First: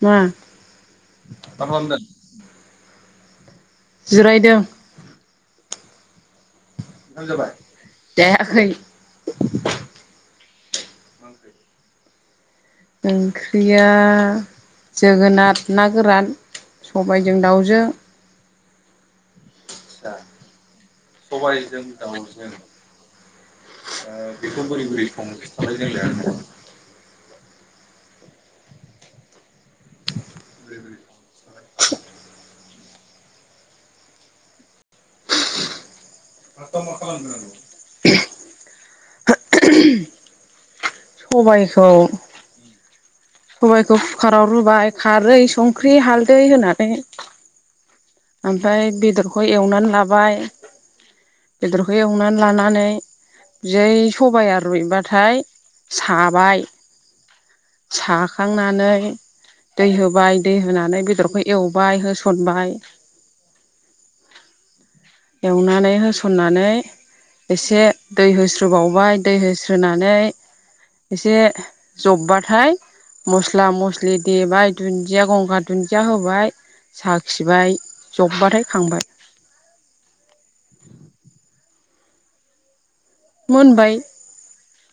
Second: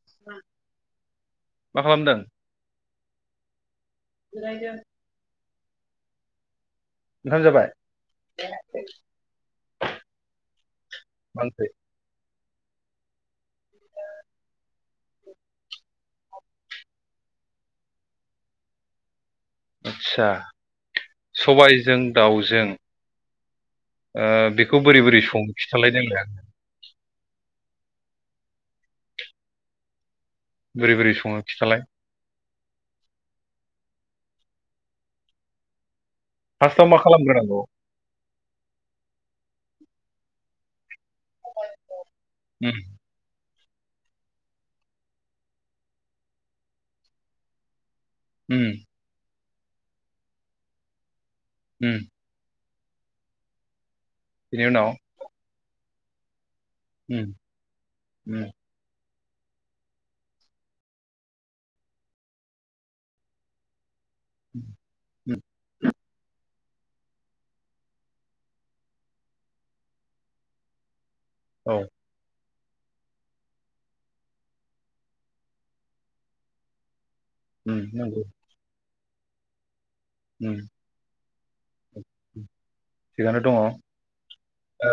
उम, मा खालामदों । जिरायदों । ओंखाम जाबाय? जायाखै । मा ओंख्रि? [unintelligible] ओंख्रिया जोगोनात ना गोरान । सबायजों दाउजों । आतसा सबायजों दाउजों । ओ बेखौ बोरै बोरै संङो खिथालाय जोंनिया । बोरै बोरै सङो खिथालाय । फार्स्टआव मा खालामग्रोनांगौ? [unintelligible] सबायखौ उम सबायखौ कुकाराव रुबाय, खारै, संख्रि, हालदै होनानै । उम ओमफ्राय बेदरखौ एवनानै लाबाय उम बेदरखौ एवनानै लानानै । जै सबाया बिनि उनाव रुइबाथाय साबाय उम उम साखांनानै दै होबाय दै होनानै बेदरखौ एवबाय होसनबाय उम एवनानै होसनानै । एसे दै होस्रोबावबाय दै होस्रोनानै एसे औ जब्बा थाय मस्ला मस्लि देबाय दुन्जिया गंगार दुन्जिया होबाय । उम साखिबाय नंगौ जब्बाथाय खांबाय । उम थिगानो दङ मोनबाय ओ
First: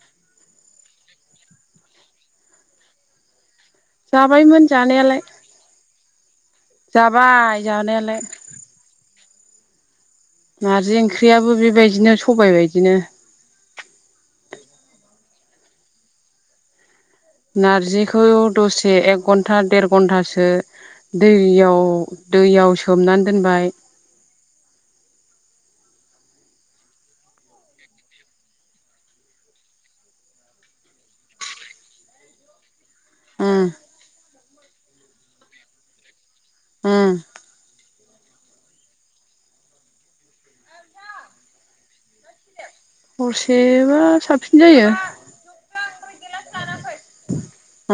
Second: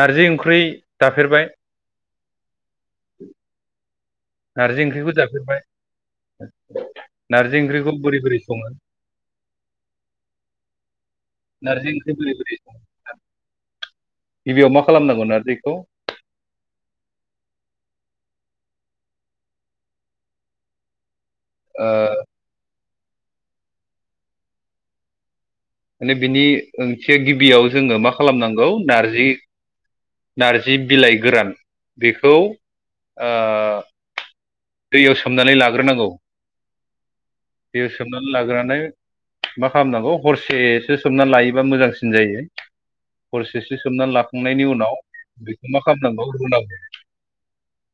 नारजि ओंख्रि जाफेरबाय? जाबायमोन नारजि ओंख्रिखौ जानायालाय जाफेरबाय? नारजि जाबाय ओंख्रिखौ जानायालाय बोरै बोरै सङो? नारजि ओंख्रियाबो नारजि ओंख्रि बेबायदिनो बोरै बोरै सबाय सङो बायदिनो । गिबियाव मा खालामनांगौ नाजिरखौ? नारजिखौ दसे एक घन्टा देर घन्टासो दैयाव ओ दैयाव सोमनानै दोनबाय । माने बिनि ओंथिया गिबियाव जोङो मा खालामनांगौ नारजि नारजि बिलाइ गोरान बेखौ ओ उम दैयाव सोमनानै लाग्रोनांगौ । उम सोमनानै लाग्रोनानै मा खालामनांगौ हरसेसो सोमनानै लायोबा मोजांसिन जायो । हरसेसो हरसेबा सोमनानै साबसिन लाखांनायनि जायो उनाव बेखौ मा खालामनांगौ रुनांगौ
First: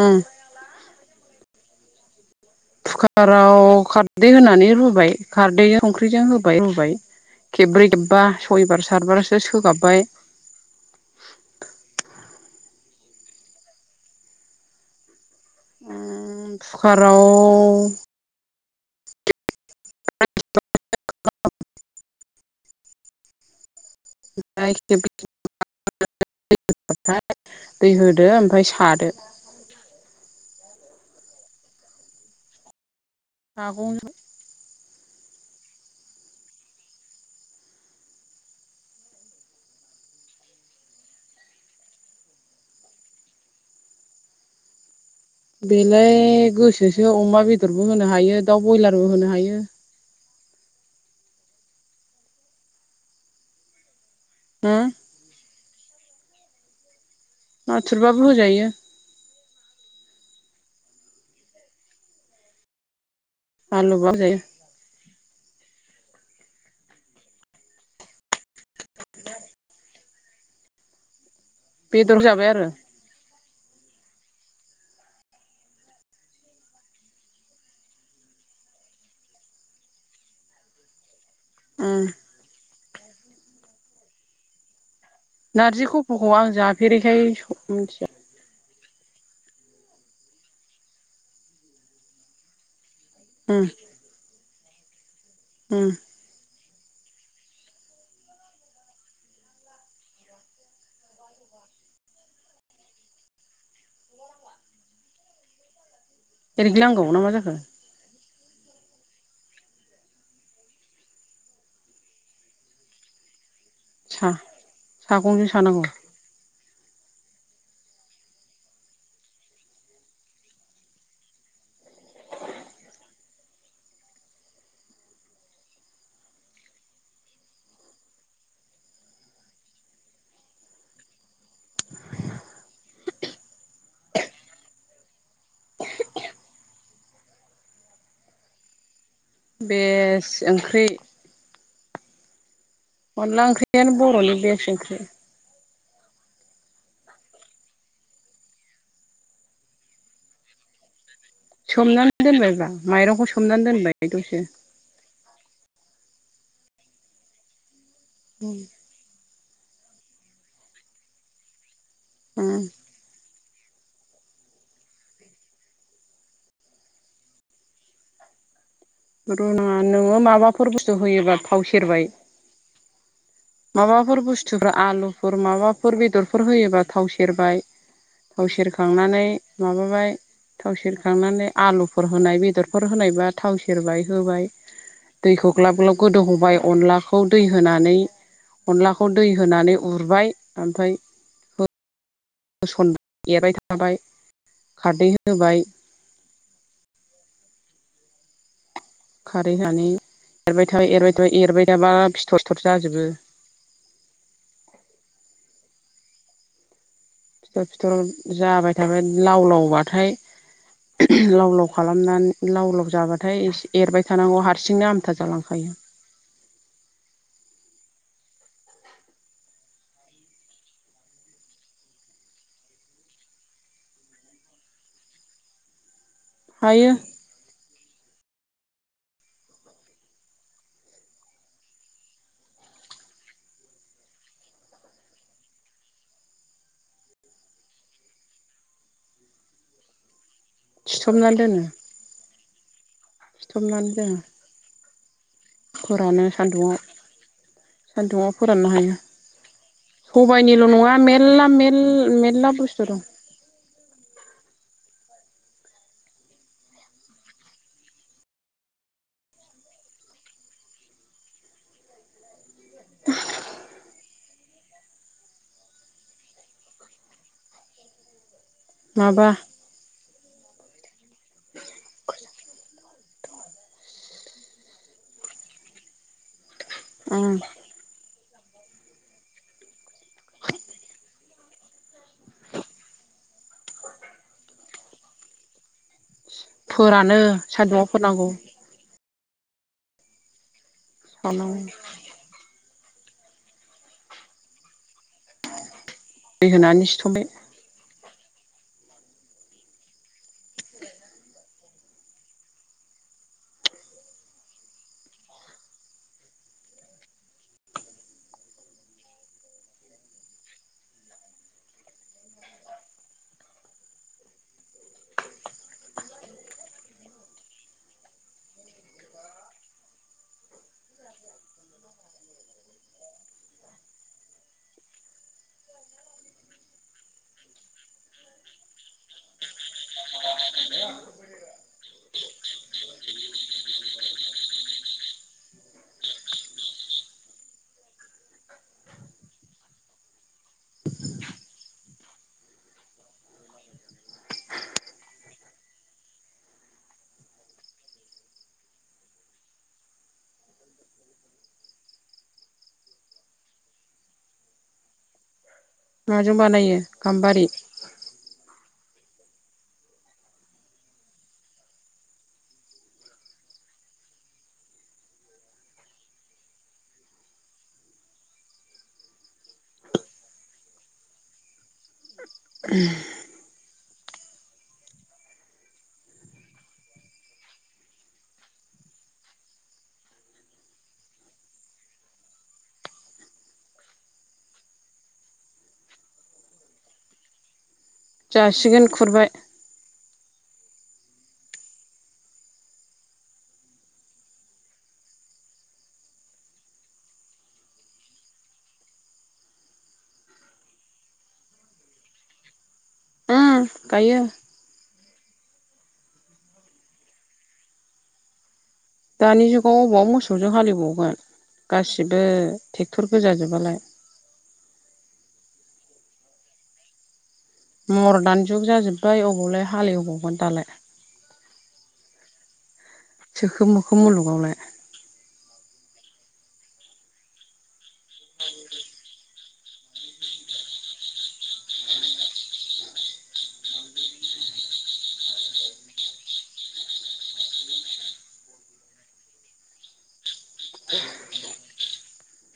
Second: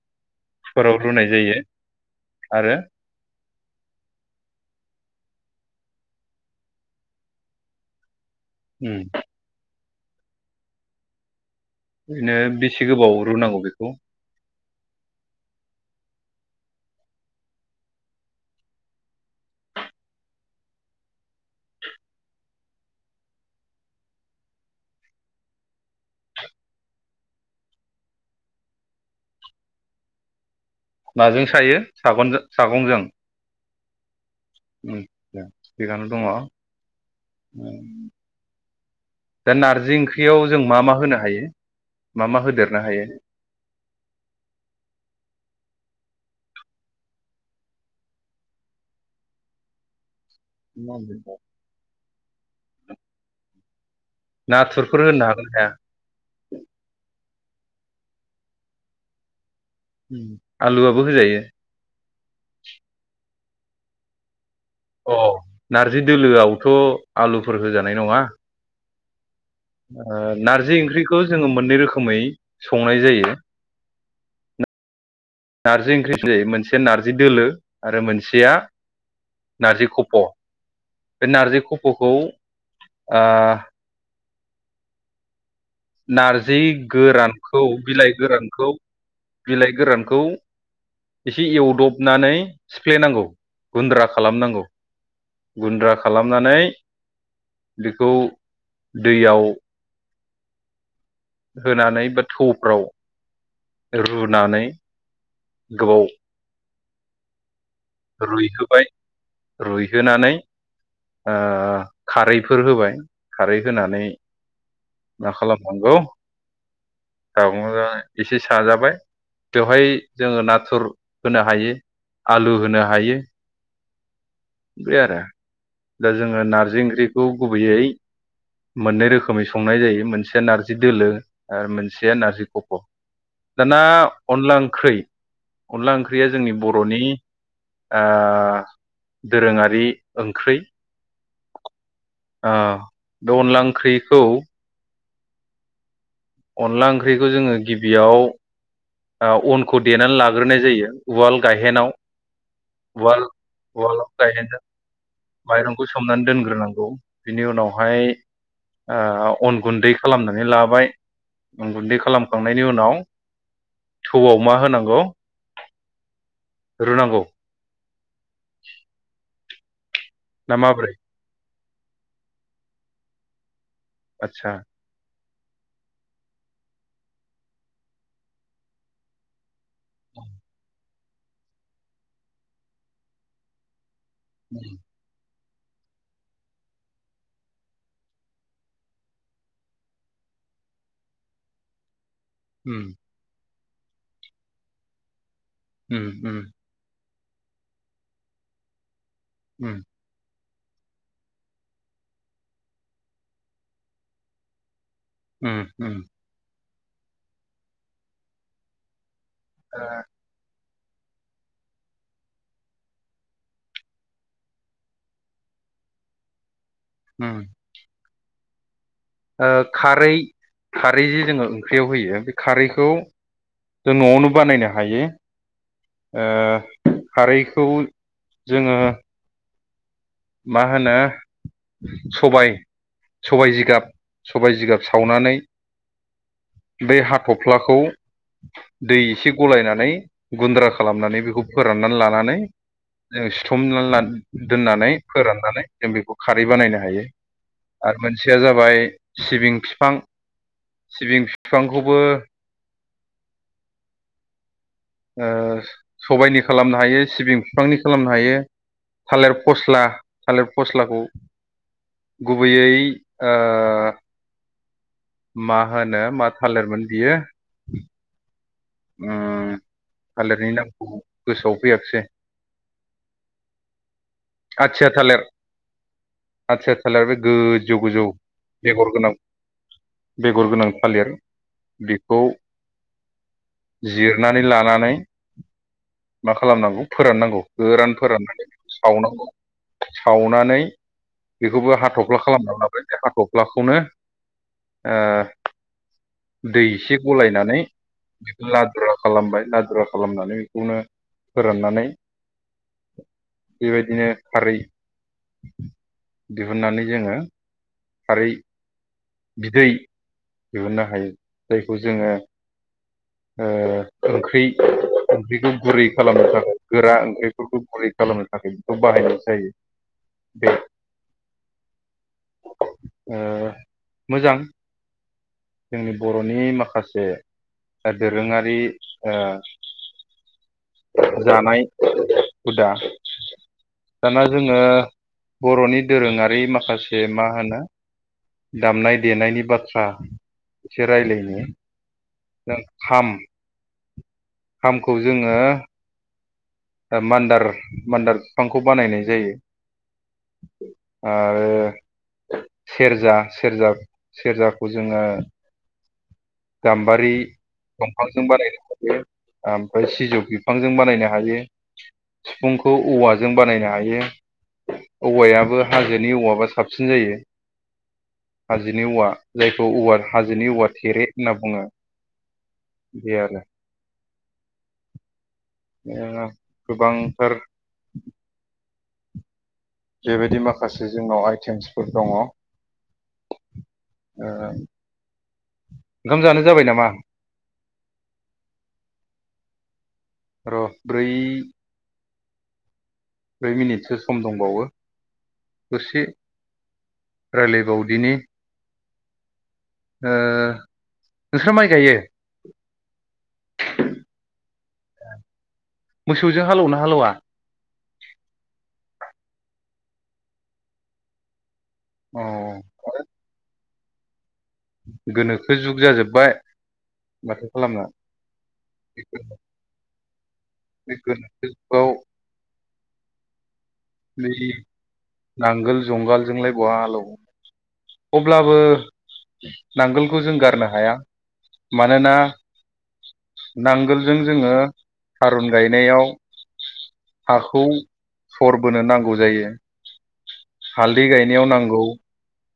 उम खुखाराव रुनाय जायो आरो कुकाराव खारदै होनानै रुबाय खारदैजों संख्रिजों होबाय रूबाय खेब्रै खेबबा सयबार उम सााथबारसो सोगाबबाय ओरैनो बेसे गोबाव रुनांगौ बेखौ उम कुकाराव [unintelligible] [unintelligible] दै होदो ओमफ्राय सादो माजों सायो सागनजो सागंजों सागंजों आतसा थिगानो दङ दा नारजि ओंख्रियाव जों मा मा होनो हायो? मा मा होदेरनो हायो? बेलाय गोसोसो अमा बेदरबो होनो हायो दाउ ब्रयलारबो होनो हायो [unintelligible] हो नाथुरफोर होनो हागोन हाया? नाथुरबाबो होजायो आलुआबो होजायो आलुबाबो होजायो अ नारजि दोलोआवथ आलुफोर होजानाय नङा ओ नारजि ओंख्रिखौ जोङो मोननै रोखोमै बेदर जाबाय आरो संनाय जायो [inaudible] नारजि ओंख्रि जायो मोनसे नारजि दोलो आरो मोनसेया नारजि खफ' बे नारजि उम खफ'खौ आ नारजि खफ'खौ आं नारजि जाफेरैखाय गोरानखौ मिथिया बिलाइ गोरानखौ बिलाइ गोरानखौ एसे एवदबनानै सिफ्लेनांगौ उम गुन्द्रा खालामनांगौ उम गुन्द्रा खालामनानै बेखौ दैयाव होनानै बा थौफ्राव रुनानै गोबाव एग्लिनांगौ ना मा जाखो रुइहोबाय रुइहोनानै ओ खारैफोर होबाय खारै होनानै सा मा सागंजों सानांगौ खालामनांगौ सागंजों एसे साजाबाय बेवहाय जोङो नाथुर होनो हायो आलु होनो हायो बिदि आरो दा जोङो नारजि ओंख्रिखौ गुबैयै मोननै रोखोमै संनाय जायो मोनसेया नार्जि दोलो आरो मोनसेया नारजि खफ' दाना अनला ओंख्रि अनला ओंख्रिया जोंनि बर'नि ओ दोरोङारि बेस्ट ओंख्रै ओंख्रि ओ बे अनला ओंख्रियानो ओंख्रिखौ बर'नि बेस ओंख्रि अनला ओंख्रिखौ जोङो गिबियाव ओ अनखौ देनानै लाग्रोनाय जायो उवाल गायहेनाव सोमनानै दोनबायब्रा माइरंखौ सोमनानै दोनबाय उवालाव दसे गायहेनजों माइरंखौ सोमनानै दोनग्रोनांगौ बिनि उनावहाय ओ अन गुन्दै खालामनानै लाबाय गुन्दै खालामखांनायनि उम उनाव थौआव मा होनांगौ रुनांगौ ओ नोङो ना माबाफोर बुस्थु माबोरै होयोबा थाव सेरबाय माबाफोर आदसा बुस्थुफ्रा आलु फोर माबाफोर बेदरफोर होयोबा थाव सेरबाय थाव सेरखांनानै माबाय थाव सेरखांनानै आलुफोर होनाय बेदरफोर होनायबा थाव सेरबाय। होबाय दैखौ ग्लाब ग्लाब गोदौहाय अनलाखौ दै होनानै अनलाखौ दै होनानै उरबाय ओमफ्राय [inaudible] उम होसन एरबाय थाबाय खारदै होबाय उम उम खारै उम होनै एरबाय था एरबाय था एरबाय थाबा फिथर सिथरसो जाजोबो। होम होम फिथर फिथर जाबाय थाबाय लाव लावबाथाय लाव लाव खालामनानै लाव लाव जाबाथाय एरबाय थानांगौ हारसिंनो आमथा जालांखायो। होम ओ खारै खारै जि जोङो ओंख्रियाव होयो बे खारैखौ जों न'आवनो बानायनो हायो। हायो ओ खारैखौ जोङो मा होनो सबाय सबाय जिगाब सबाय जिगाब सावनानै बे हाथ'फ्लाखौ दै एसे गलायनानै गुन्द्रा खालामनानै सिथबनानै बेखौ दोनो फोराननानै लानानै जों सिथबनानै सिथमनानै दोनो दोननानै राननानै जों बेखौ फोरानो खारै सान्दुङाव बानायनो हायो आरो सान्दुङाव मोनसेया जाबाय सिबिं बिफां सबायाइनिल' नङा सिबिं मेल्ला बिफांखौबो मेलला बुस्थु दं। सबायनि खालामनो हायो सिबिं बिफांनि खालामनो हायो। थालेर फस्ला थालिर फस्लाखौ गुबैयै मा होनो मा थालिरमोन बियो माबा थालिरनि नामखौ गोसोआव फैयाखसै आयथेया थालेर आतसा आसा बे ओम गोजौ गोजौ बेगर गोनां बेगर गोनां फालेर बेखौ जिरनानै लानानै मा खालामनांगौ फोरानो फोराननांगौ सान्दुङाव गोरान फोराननांगौ फोराननानै सावनांगौ सावनानै सावनांगौ बेखौबो हाथफ्ला खालामना ला बे हाथफ्लाखौनो ओ दै होनानै एसे सिथमबाय गलायनानै लादुरा खालामबाय लादुरा खालामनानै बेखौनो फोराननानै बेबायदिनो खारै दिहुननानै जोङो खारै बिदै दिहुननो हायो जायखौ जोङो ओ ओंख्रि। ओंख्रिखौ गुरै खालामनो थाखाय गोरा ओंख्रिफोरखौ गुरै खालामनो थाखाय बेखौ बाहायनाय जायो‌ बे मोजां जोंनि बर'नि माखासे दोरोङारि जानाय हुदा दाना जोङो बर'नि दोरोङारि माखासे मा होनो दामनाय देनायनि बाथ्रा एसे रायज्लायनो जों खाम खामखौ जोङो मान्दार मान्दार बिफांखौ बानायनाय जायो। आरो सेरजा सेरजा सेरजाखौ जोङो माजों बानायो गाम्बारि दंफांजों बानायदों ओमफ्राय सिजौ सिफुंखौ औवाजों बानायनो हायो औवायाबो हाजोनि औवाबा साबसिन जायो हाजोनि औवा जायखौव हाजोनि औवा थेरे होनना बुङो बियारा ओ गोबांथार बेबायदि माखासे जोंनाव हाय आइटेनटिफोर दङ ओ‌ ओंखाम जानो जाबाय नामा जासिगोन खुरबाय र ब्रै ब्रै मिनिटसो सम दंबावो दसे रायलायबावदिनि ओ‌ नोंस्रा माइ गायो ओम गायो मोसौजों हालौवना हालौया दानि जुगाव अबाव मोसौजों हालेबावगोन गासिबो अ ट्रेक्टर गोजा जोबालाय गोनोखो जुग जाजोब्बाय मर्दान जुग जाजोब्बाय अबावलाय हालेवबावगोन दालाय [unintelligible] औ सोखोम मोखोम मुलुगावलाय नांगोल जुंगालजोंलाय बहा हालेवो। अब्लाबो नांगोलखौ जों गारनो हाया। मानोना नांगोलजों जोङो थारुन गायनायाव हाखौ सरबोनो नांगौ जायो। हालदै गायनायाव नांगौ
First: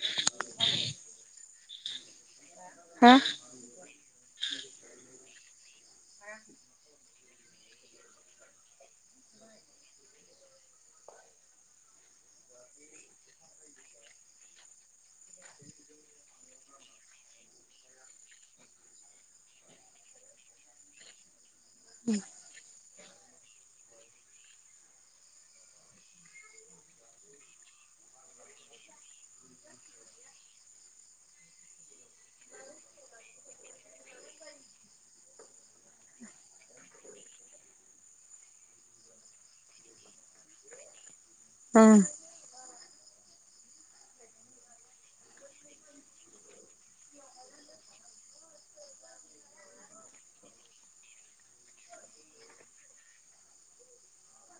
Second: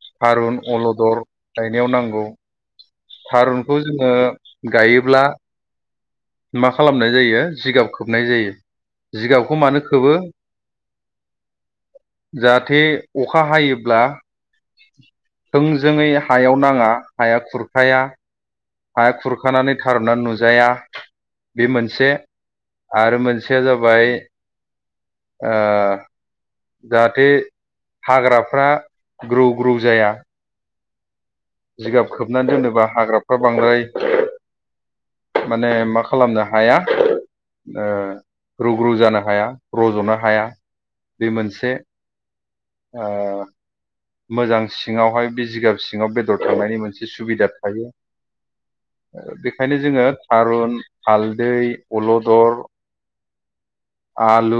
थारुन अलदर गायनायाव नांगौ। हा थारुनखौ जोङो गायोब्ला मा खालामनाय जायो जिगाब खोबनाय जायो। जिगाबखौ मानो खोबो जाहाथे अखा हायोब्ला थोंजोङै हायाव नाङा हाया खुरखाया हा खुरखानानै थारुना नुजाया बे मोनसे आरो मोनसेया जाबाय ओ जाहाथे हाग्राफ्रा ग्रौ ग्रौ जाया जिगाब खोबनानै दोनोबा हाग्राफ्रा बांद्राय माने मा खालामनो हाया ओ रुग्रु जानो हाया रज'नो हाया बे मोनसे ओम ओ मोजां सिङावहाय बे जिगाब सिङाव बेदर थांनायनि मोनसे सुबिदा थायो। बेखायनो जोङो थारुन, हालदै, अलदर आलु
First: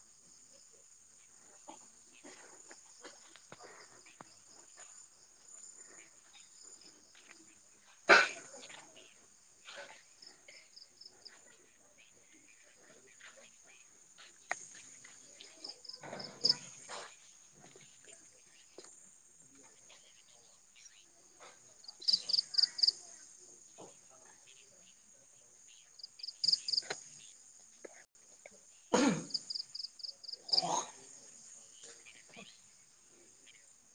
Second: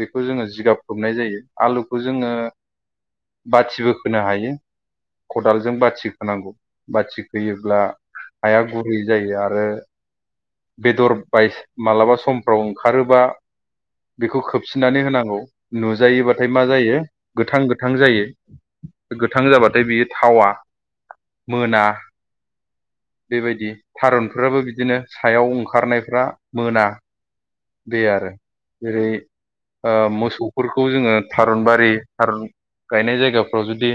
बेखौ जोङो जिगाब खोबनाय जायो। आलुखो जोङो बाथिबो खोनो हायो। खदालजों बाथि खोनांगौ। बाथि खोयोब्ला हाया गुरै जायो आरो बेदर बाय मालाबा समफ्राव ओंखारोबा बेखौ खोबसिननानै होनांगौ नुजायोबाथाय मा जायो गोथां गोथां जायो। गोथां जाबाथाय बियो थावा मोना बेबायदि थारुनफोराबो बिदिनो सायाव ओंखारनायफ्रा मोना। दै आरो जेरै ओ मोसौफोरखौ जोङो थारुन बारि थारुन गायनाय जायगाफ्राव जुदि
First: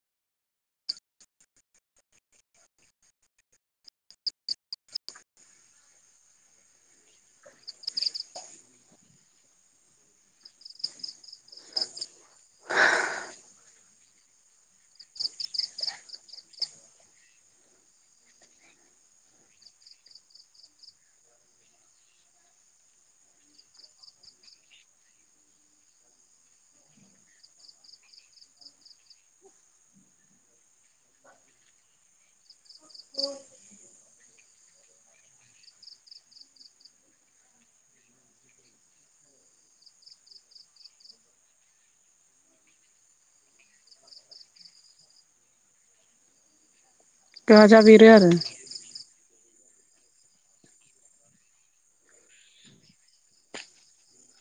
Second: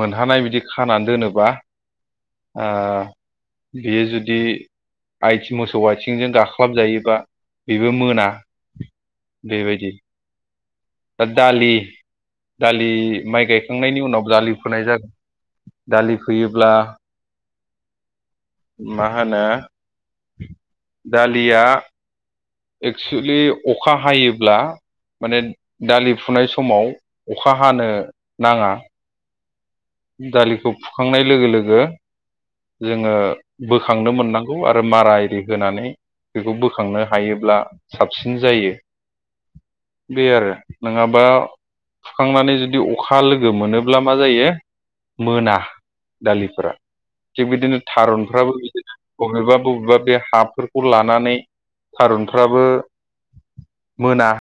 मोनहानाय बिदि खानानै दोनोबा आ बियो जुदि आइथिं मोसौ आथिंजों गाख्लाबजायोबा बेबो मोना। दै बायदि दा दालि दालि माइ गायखांनायनि उनाव दालि फोनाय जा दालि फोयोब्ला मा होनो दालिया एक्सुलि अखा हायोब्ला माने दालि फुनाय समाव अखा हानो नाङा। दालिखौ फुखांनाय लोगो लोगो जोङो बोखांनो मोननां गौ आरो मारा एदि होनानै बेखौ बोखांनो हायोब्ला साबसिन जायो। बे आरो नोङाबा फुखांनानै जुदि अखा लोगो मोनोब्ला मा जायो मोना दालिफोरा। थिग बिदिनो गाजा बेरो आरो थारुनफ्राबो बिदिनो बबेबा बबेबा बे हाफोरखौ लानानै थारुनफ्राबो मोना।